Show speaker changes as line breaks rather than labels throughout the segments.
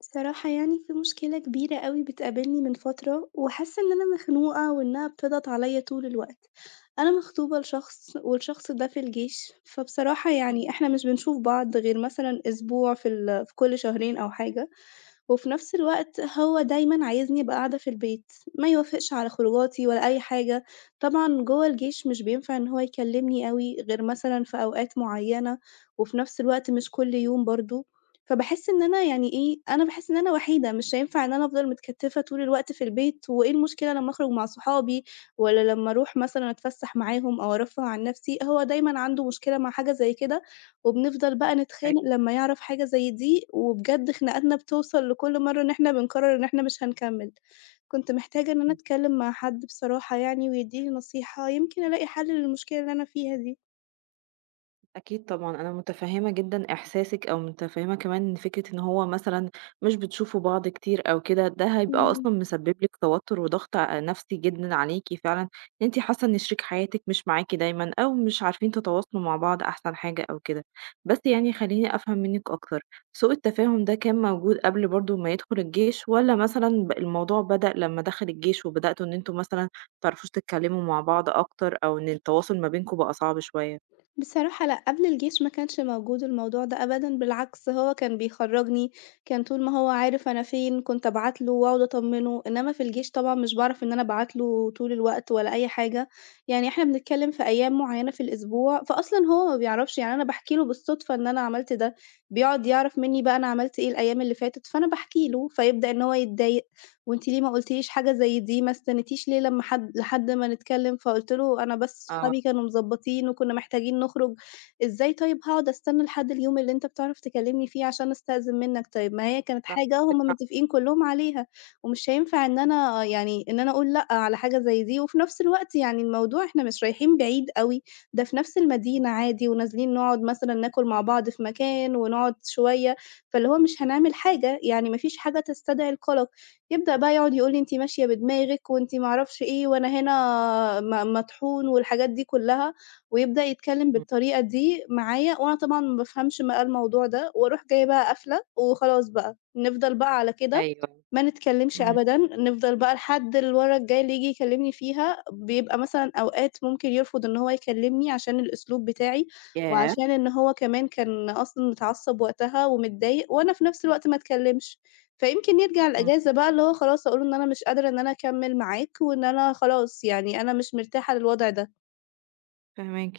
الصراحة يعني في مشكلة كبيرة أوي بتقابلني من فترة، وحاسة إن أنا مخنوقة وإنها بتضغط عليَّ طول الوقت. أنا مخطوبة لشخص والشخص ده في الجيش، فبصراحة يعني
إمم.
إحنا مش بنشوف بعض غير مثلًا أسبوع في كل شهرين أو حاجة. وفي نفس الوقت هو دايمًا عايزني أبقى قاعدة في البيت، ما يوافقش على خروجاتي ولا أي حاجة، طبعًا جوّه الجيش مش بينفع إن هو يكلمني أوي غير مثلًا في أوقات معيّنة، وفي نفس الوقت مش كل يوم برضه، فباحس إن أنا يعني إيه، أنا باحس إن أنا وحيدة، مش هينفع إن أنا أفضل متكتفة طول الوقت في البيت، وإيه المشكلة لمّا أخرج مع صحابي والّا لمّا أروح مثلًا أتفسح معاهم أو أرفّه عن نفسي، هو دايمًا عنده مشكلة مع حاجة زي كده. وبنفضل بقى نتخانق
أيوه.
لمّا يعرف حاجة زي دي، وبجد خناقاتنا بتوصل لكل مرّة إن إحنا بنقرر إن إحنا مش هنكمّل. كنت محتاجة إن أنا
إمم.
أتكلّم مع حد بصراحة يعني ويدّيني نصيحة، يمكن ألاقي حل للمشكلة اللي أنا فيها دي.
أكيد طبعًا، أنا متفهّمة جدًا إحساسِك أو متفهّمة كمان إن فكرة إن هو مثلًا مش بتشوفوا بعض كتير أو كده، ده هيبقى
إمم.
أصلًا مسبب لِك توتُّر وضغط ع نفسي جدًا عليكِ فعلًا، أنتِ حاسة إن شريك حياتِك مش معاكِ دايمًا أو مش عارفين تتواصلوا مع بعض أحسن حاجة أو كده. بس يعني خلّيني أفهم منِّك أكتر، سوء التفاهم ده كان موجود قبل برضه ما يدخل الجيش والّا مثلًا الموضوع بدأ لمّا دخل الجيش وبدأتوا إن أنتم مثلًا ما تعرفوش تتكلّموا مع بعض أكتر أو إن التواصل ما بينكم بقى صعب شوية؟
بصراحة لأ، قبل الجيش ما كانش موجود الموضوع ده أبدًا، بالعكس هو كان بيخرّجني، كان طول ما هو عارف أنا فين كنت أبعت له وأقعد أطمّنه، إنّما في الجيش طبعًا مش باعرف إن أنا أبعت له طول الوقت ولا أي حاجة، يعني إحنا بنتكلّم في أيام معيّنة في الأسبوع، فأصلًا هو ما بيعرفش، يعني أنا باحكي له بالصدفة إن أنا عملت ده، بيقعد يعرف منّي بقى أنا عملت إيه الأيام اللي فاتت، فأنا باحكي له، فيبدأ إن هو يتضايق. وأنتِ ليه ما قُلتيليش حاجة زي دي، ما استنيتيش ليه لمّا لحد ما نتكلّم، فقُلت له أنا بس صحابي
آه.
كانوا مضبّطين وكنا محتاجين نخرج، إزاي طيب هاقعد أستنى لحد اليوم اللي أنت بتعرف تكلّمني فيه عشان أستأذن منّك طيب، ما هي كانت
صح
حاجة هُم
عندِك حق،
متّفقين كلّهم عليها، ومش هينفع إن أنا يعني إن أنا أقول لأ على حاجة زي دي، وفي نفس الوقت يعني الموضوع إحنا مش رايحين بعيد أوي، ده في نفس المدينة عادي ونازلين نقعد مثلًا ناكل مع بعض في مكان ونقعد شوية، فاللي هو مش هنعمل حاجة، يعني ما فيش حاجة تستدعي القلق. يبدأ بقى يقعد يقول لي: "أنتِ ماشية بدماغِك وأنتِ ما أعرفش إيه وأنا هنا مطحون." والحاجات دي كلّها، ويبدأ يتكلّم
إمم،
بالطريقة دي معايا وأنا طبعًا ما بافهمش بقى الموضوع ده، وأروح جاية بقى قافلة وخلاص بقى، نفضل بقى على كده
أيوه،
ما نتكلّمش
إمم.
أبدًا، نفضل بقى لحد المَرّة الجاية اللي ييجي يكلّمني فيها، بيبقى مثلًا أوقات ممكن يرفض إن هو يكلّمني عشان الأسلوب بتاعي،
ياه!
وعشان إن هو كمان كان أصلًا متعصّب وقتها ومتضايق، وأنا في نفس الوقت ما اتكلّمش. فيمكن يرجع
إمم.
الأجازة بقى اللي هو خلاص أقول له إن أنا مش قادرة إن أنا أكمّل معاك، وإن أنا خلاص يعني أنا مش مرتاحة للوضع ده.
فاهماكِ.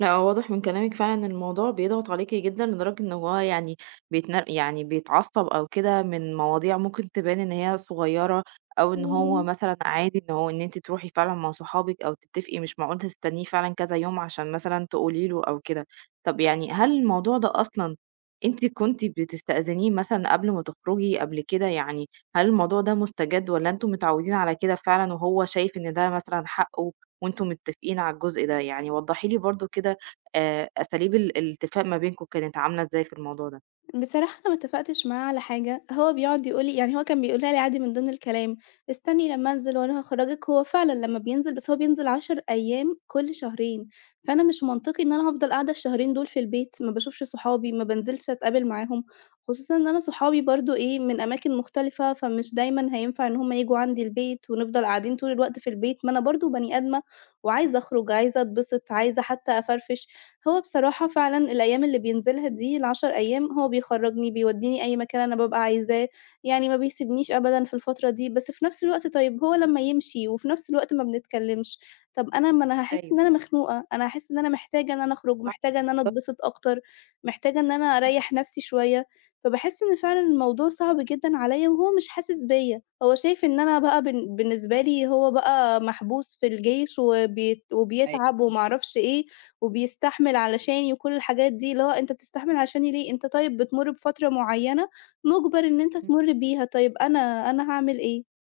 لأ، هو واضح من كلامِك فعلًا إن الموضوع بيضغط عليكِ جدًا، لدرجة إن هو يعني يعني بيتعصب أو كده من مواضيع ممكن تبان إن هي صغيرة، أو إن هو
إمم.
مثلًا عادي إن هو إن أنتِ تروحي فعلًا مع صحابِك أو تتفقي، مش معقول تستنيه فعلًا كذا يوم عشان مثلًا تقولي له أو كده. طب يعني هل الموضوع ده أصلًا أنتِ كنتِ بتستأذنيه مثلًا قبل ما تخرجي قبل كده؟ يعني هل الموضوع ده مستجد والّا أنتم متعودين على كده فعلًا وهو شايف إن ده مثلًا حقه وأنتم متفقين على الجزء ده؟ يعني وضحي لي برضه كده أساليب الاتفاق ما بينكم كانت عاملة إزاي في الموضوع ده؟
بصراحة أنا ما اتفقتش معاه على حاجة، هو بيقعد يقول لي يعني هو كان بيقولها لي عادي من ضمن الكلام، استني لمّا أنزل وأنا هاخرجِك، هو فعلًا لمّا بينزل بس هو بينزل 10 أيام كل شهرين، فأنا مش منطقي إن أنا هافضل قاعدة الشهرين دول في البيت، ما باشوفش صحابي، ما بانزلش أتقابل معاهم، خصوصًا إن أنا صحابي برضه إيه من أماكن مختلفة، فمش دايمًا هينفع إن هم ييجوا عندي البيت ونفضل قاعدين طول الوقت في البيت، ما أنا برضه بني آدمة وعايزة أخرج، عايزة أتبسط، عايزة حتى أفرفش. هو بصراحة فعلًا الأيام اللي بينزلها دي الـ10 أيام هو بيخرّجني، بيودّيني أي مكان أنا بابقى عايزاه، يعني ما بيسيبنيش أبدًا في الفترة دي، بس في نفس الوقت طيب هو لمّا يمشي وفي نفس الوقت ما بنتكلمش، طب أنا ما أنا هاحس
أيوه
إن أنا مخنوقة، أنا هاحس إن أنا محتاجة إن أنا أخرج،
صح،
محتاجة إن أنا
بالضبط
أتبسط أكتر، محتاجة إن أنا أريّح نفسي شوية، فباحس إن فعلًا الموضوع صعب جدًا عليَّ وهو مش حاسس بيّا، هو شايف إن أنا بقى بالنسبة لي هو بقى محبوس في الجيش وبيت وبيتعب وما
أيوه.
أعرفش إيه، وبيستحمل علشاني وكل الحاجات دي، اللي هو أنت بتستحمل علشاني ليه؟ أنت طيب بتمُر بفترة معيّنة مُجبَر إن أنت تمُر بيها، طيب أنا هاعمل إيه؟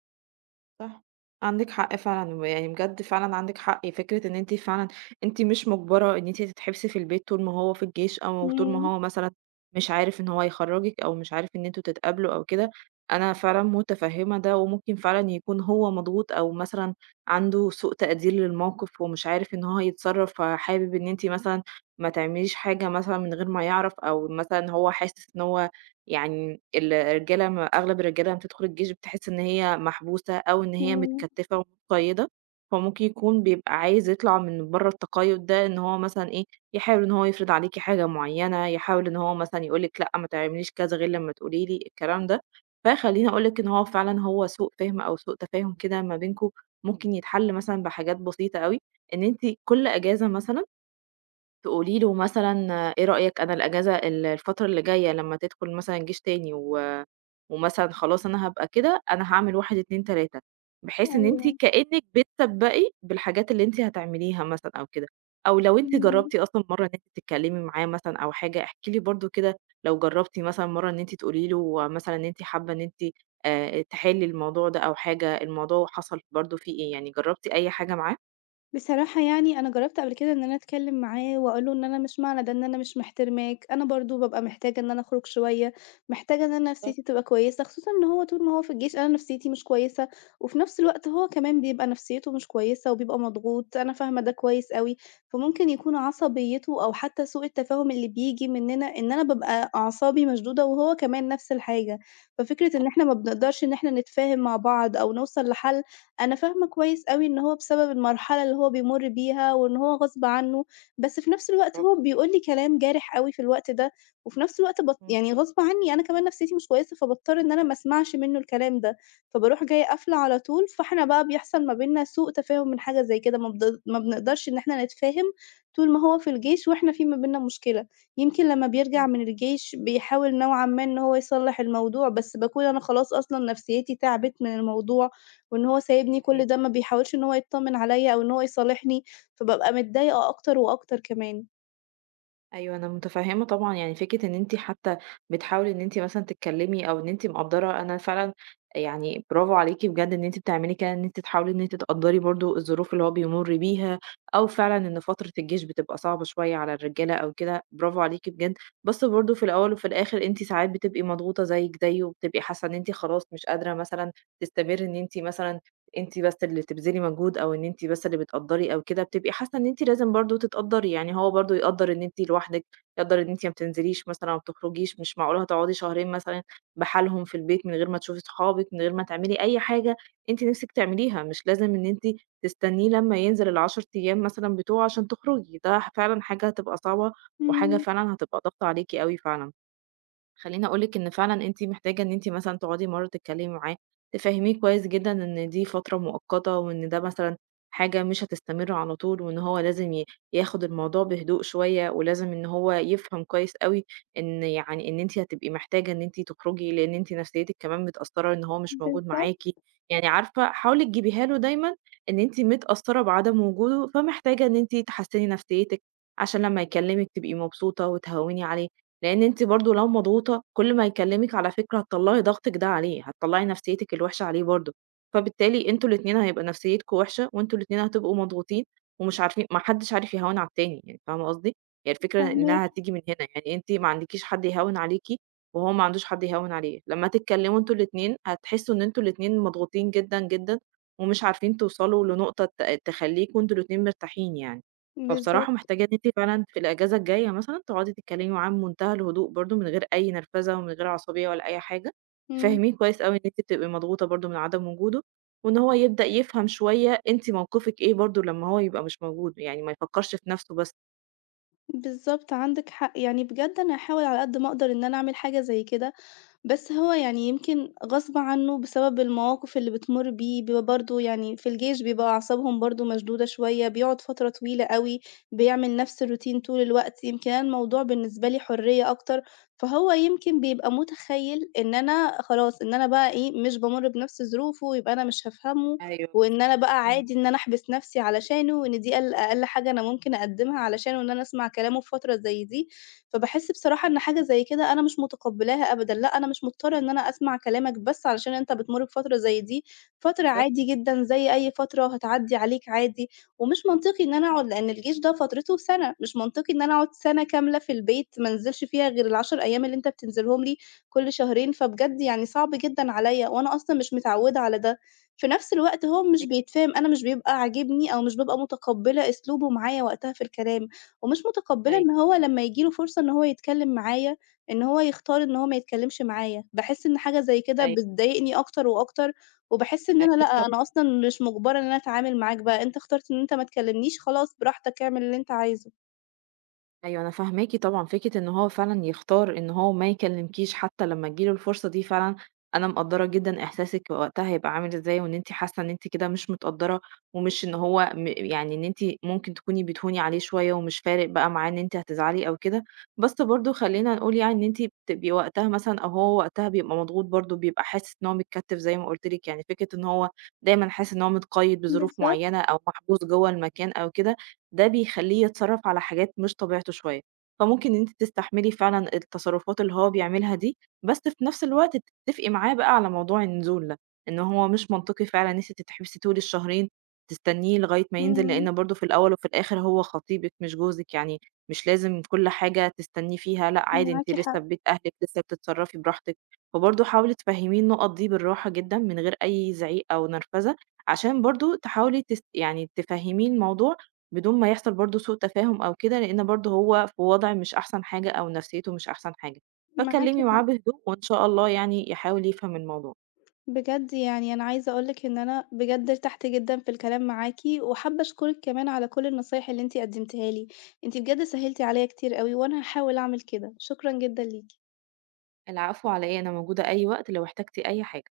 صح، عندِك حق فعلًا، ويعني بجد فعلًا عندِك حق، فكرة إن أنتِ فعلًا أنتِ مش مُجبرة إن أنتِ تتحبسي في البيت طول ما هو في الجيش، أو طول ما
إمم،
هو مثلًا مش عارف إن هو هيخرّجِك، أو مش عارف إن أنتم تتقابلوا أو كده، أنا فعلًا متفهّمة ده، وممكن فعلًا يكون هو مضغوط، أو مثلًا عنده سوء تقدير للموقف، ومش عارف إن هو يتصرّف، فحابب إن أنتِ مثلًا ما تعمليش حاجة مثلًا من غير ما يعرف، أو مثلًا هو حاسس إن هو يعني الرجالة م أغلب الرجالة لمّا بتدخل الجيش بتحس إن هي محبوسة أو إن هي
إمم،
متكتّفة ومتقيّدة، فممكن يكون بيبقى عايز يطلع من برّه التقيُّد ده إن هو مثلًا إيه، يحاول إن هو يفرض عليكِ حاجة معيّنة، يحاول إن هو مثلًا يقول لِك لأ ما تعمليش كذا غير لمّا تقولي لي، الكلام ده. فخلّيني أقول لِك إن هو فعلًا هو سوء فِهم أو سوء تفاهم كده ما بينكم، ممكن يتحل مثلًا بحاجات بسيطة أوي، إن أنتِ كل إجازة مثلًا تقولي له مثلًا آه، إيه رأيك أنا الأجازة الفترة اللي جاية لمّا تدخل مثلًا الجيش تاني و ومثلًا خلاص أنا هابقى كده، أنا هاعمل 1، 2، 3 بحيث إن أنتِ
أيوه،
كإنِّك بتسبّقي بالحاجات اللي أنتِ هتعمليها مثلًا أو كده، أو لو أنتِ
إمم.
جرّبتِ أصلًا مرّة إن أنتِ تتكلّمي معاه مثلًا أو حاجة، احكي لي برضه كده لو جرّبتِ مثلًا مرّة إن أنتِ تقولي له مثلًا إن أنتِ حابة إن أنتِ تحلّي الموضوع ده أو حاجة، الموضوع حصل برضه فيه إيه، يعني جرّبتِ أي حاجة معاه؟
بصراحة يعني أنا جرّبت قبل كده إن أنا أتكلّم معاه وأقول له إن أنا مش معنى ده إن أنا مش محترماك، أنا برضه بابقى محتاجة إن أنا أخرج شوية، محتاجة إن أنا
بالضبط،
نفسيتي تبقى كويسة، خصوصًا إن هو طول ما هو في الجيش أنا نفسيتي مش كويسة، وفي نفس الوقت هو كمان بيبقى نفسيته مش كويسة وبيبقى مضغوط، أنا فاهمة ده كويس أوي، فممكن يكون عصبيته أو حتى سوء التفاهم اللي بييجي مننا إن أنا بابقى أعصابي مشدودة وهو كمان نفس الحاجة، ففكرة إن إحنا ما بنقدرش إن إحنا نتفاهم مع بعض أو نوصل لحل أنا فاهمة كويس أوي إن هو بسبب المرحلة اللي هو بيمُر بيها وإن هو غصب عنّه، بس في نفس الوقت هو
برافو عليكِ.
بيقول لي كلام جارح أوي في الوقت ده، وفي نفس الوقت
إمم،
يعني غصب عنّي أنا كمان نفسيتي مش كويسة، فباضطر إن أنا ما اسمعش منّه الكلام ده، فباروح جاية قافلة على طول، فإحنا بقى بيحصل ما بيننا سوء تفاهم من حاجة زي كده، ما بنقدرش إن إحنا نتفاهم طول ما هو في الجيش وإحنا في ما بيننا مشكلة، يمكن لمّا بيرجع
إمم.
من الجيش بيحاول نوعًا ما إن هو يصلّح الموضوع، بس باكون أنا خلاص أصلًا نفسيتي تعبت من الموضوع، وإن هو سايبني
أيوه.
كل ده، ما بيحاولش إن هو يتطمن عليَّ أو إن هو يصالحني، فبابقى متضايقة أكتر وأكتر كمان.
أيوه، أنا متفهّمة طبعًا، يعني فكرة إن أنتِ حتى بتحاولي إن أنتِ مثلًا تتكلّمي أو إن أنتِ مقدّرة أنا فعلًا يعني برافو عليكِ بجد إن أنتِ بتعملي كده، إن أنتِ تحاولي إن أنتِ تقدّري برضه الظروف اللي هو بيمُر بيها، أو فعلًا إن فترة الجيش بتبقى صعبة شوية على الرجالة أو كده، برافو عليكِ بجد، بس برضه في الأول وفي الآخِر أنتِ ساعات بتبقي مضغوطة زيِّك زيه، وبتبقي حاسة إن أنتِ خلاص مش قادرة مثلًا تستمرّي إن أنتِ مثلًا أنتِ بس اللي تبذلي مجهود أو إن أنتِ بس اللي بتقدّري أو كده، بتبقي حاسة إن أنتِ لازم برضه تتقدّري، يعني هو برضه يقدّر إن أنتِ لوحدِك، يقدّر إن أنتِ ما بتنزليش مثلًا، ما بتخرجيش، مش معقولة هتقعدي شهرين مثلًا بحالهم في البيت من غير ما تشوفي صحابِك، من غير ما تعملي أي حاجة أنتِ نِفْسِك تعمليها، مش لازم إن أنتِ تستنيه لمّا ينزل ال10 أيام مثلًا بتوعه عشان تخرجي، ده فعلًا حاجة هتبقى صعبة، وحاجة
إمم،
فعلًا هتبقى ضاغطة عليكِ أوي فعلًا. خلّيني أقول لِك إن فعلًا أنتِ محتاجة إن أنتِ مثلًا تقعدي مرّة تتكلّمي معاه، تفهّميه كويس جدًا إن دي فترة مؤقتة وإن ده مثلًا حاجة مش هتستمر على طول وإن هو لازم ياخُد الموضوع بهدوء شوية ولازم إن هو يفهم كويس أوي إن يعني إن أنتِ هتبقي محتاجة إن أنتِ تخرجي، لإن أنتِ نفسيّتِك كمان متأثّرة إن هو مش موجود
بالضبط،
معاكِ. يعني عارفة حاولي تجيبيها له دايمًا إن أنتِ متأثّرة بعدم وجوده، فمحتاجة إن أنتِ تحسّني نفسيّتِك عشان لمّا يكلّمِك تبقي مبسوطة وتهوّني عليه. لإن أنتِ برضه لو مضغوطة كل ما يكلمِك على فكرة هتطلّعي ضغطِك ده عليه، هتطلّعي نفسيتِك الوحشة عليه برضه، فبالتالي أنتم الاتنين هيبقى نفسيتكم وحشة، وأنتم الاتنين هتبقوا مضغوطين ومش عارفين ما حدش عارف يهوّن على التاني يعني، فاهمة قصدي؟ هي الفكرة
فاهماكِ.
إنها هتيجي من هنا، يعني أنتِ ما عندكيش حد يهوّن عليكِ وهو ما عندوش حد يهوّن عليه، لمّا تتكلموا أنتم الاتنين هتحسوا إن أنتم الاتنين مضغوطين جدًا، جدًا ومش عارفين توصلوا لنقطة تخلّيكم أنتم الاتنين مرتاحين يعني. فبصراحة
بالضبط،
محتاجة إن أنتِ فعلًا في الأجازة الجاية مثلًا تقعدي تتكلمي معاه بمنتهى الهدوء برضه، من غير أي نرفزة ومن غير عصبية ولا أي حاجة،
إمم،
تفهميه كويس أوي إن أنتِ بتبقي مضغوطة برضه من عدم وجوده، وإن هو يبدأ يفهم شوية أنتِ موقفِك إيه برضه لمّا هو يبقى مش موجود، يعني ما يفكرش في نفسه بس.
بالضبط، عندِك حق، يعني بجد أنا هاحاول على قد ما أقدر إن أنا أعمل حاجة زي كده، بس هو يعني يمكن غصب عنّه بسبب المواقف اللي بتمُر بيه، بيبقى برضه يعني في الجيش بيبقى أعصابهم برضه مشدودة شوية، بيقعد فترة طويلة أوي، بيعمل نَفْس الroutine طول الوقت، يمكن أنا الموضوع بالنسبة لي حرية أكتر، فهو يمكن بيبقى مُتخيّل إن أنا خلاص، إن أنا بقى إيه، مش بامُر بنَفْس ظروفه، يبقى أنا مش هافهمه،
أيوه
وإن
بالضبط.
أنا بقى
إمم.
عادي إن أنا أحبس نَفْسي علشانه، وإن دي أقل حاجة أنا ممكن أقدّمها علشانه إن أنا أسمع كلامه في فترة زي دي، فباحس بصراحة إن حاجة زي كده أنا مش متقبّلاها أبدًا، لأ أنا مش مضطرة إن أنا أسمع كلامك بس علشان أنت بتمُر بفترة زي دي، فترة
بالضبط
عادي جدًا زي أي فترة وهتعدّي عليك عادي، ومش منطقي إن أنا أقعد لإن الجيش ده فترته سَنة، مش منطقي إن أنا أقعد سَنة كاملة في البيت ما انزلش فيها غير الـ10 أيام اللي أنت بتنزلهم لي كل شهرين، فبجد يعني صعب جدًا عليّا وأنا أصلًا مش متعوّدة على ده. في نفس الوقت هو مش
أيوه،
بيتفهم، أنا مش بيبقى عاجبني أو مش بابقى متقبّلة أسلوبه معايا وقتها في الكلام. ومش متقبّلة إن
أيوه،
هو لمّا ييجي له فرصة إن هو يتكلّم معايا، إن هو يختار إن هو ما يتكلّمش معايا، باحس إن حاجة زي كده
أيوه،
بتضايقني أكتر وأكتر، وباحس إن أنا
أكيد
لأ، أنا
طبعًا.
أصلًا مش مُجبرة إن أنا أتعامل معاك بقى، أنت اخترت إن أنت ما تكلّمنيش، خلاص براحتك اعمل اللي أنت عايزه.
أيوه أنا فاهماكِ طبعًا، فكرة إن هو فعلًا يختار إن هو ما يكلمكيش حتى لمّا تيجي له الفرصة دي فعلًا أنا مقدّرة جدًا إحساسِك وقتها هيبقى عامل إزاي، وإن أنتِ حاسة إن أنتِ كده مش متقدّرة، ومش إن هو م يعني إن أنتِ ممكن تكوني بتهوني عليه شوية ومش فارق بقى معاه إن أنتِ هتزعلي أو كده، بس برضه خلّينا نقول يعني إن أنتِ بتبقي وقتها مثلًا أو هو وقتها بيبقى مضغوط برضه، بيبقى حاسس إن هو متكتّف زي ما قُلت لِك، يعني فكرة إن هو دايمًا حاسس إن هو متقيّد بظروف
بالضبط،
معيّنة أو محبوس جوّه المكان أو كده ده بيخلّيه يتصرّف على حاجات مش طبيعته شوية، فممكن إن أنتِ تستحملي فعلًا التصرّفات اللي هو بيعملها دي، بس في نفس الوقت تتفقي معاه بقى على موضوع النزول ده، إن هو مش منطقي فعلًا إن أنتِ تتحبسي طول الشهرين تستنيه لغاية ما ينزل،
إمم،
لإن برضه في الأول وفي الآخر هو خطيبِك مش جوزِك، يعني مش لازم كل حاجة تستنيه فيها، لأ عادي أنتِ
معاكِ
لسه
حق،
في بيت أهلِك، لسه بتتصرّفي براحتك، فبرضه حاولي تفهّميه النُقط دي بالراحة جدًا من غير أي زعيق أو نرفزة، عشان برضه تحاولي تس يعني تفهّميه الموضوع بدون ما يحصل برضه سوء تفاهم أو كده، لإن برضه هو في وضع مش أحسن حاجة أو نفسيته مش أحسن حاجة،
معاكِ
فاتكلمي معاه
حق.
بهدوء وإن شاء الله يعني يحاول يفهم الموضوع.
بجد يعني أنا عايزة أقول لِك إن أنا بجد ارتحت جدًا في الكلام معاكِ، وحابة أشكرِك كمان على كل النصايح اللي أنتِ قدّمتيها لي، أنتِ بجد سهّلتِ عليّا كتير أوي، وأنا هاحاول أعمل كده، شكرًا جدًا ليكِ.
العفو على إيه، أنا موجودة أي وقت لو احتجتِ أي حاجة.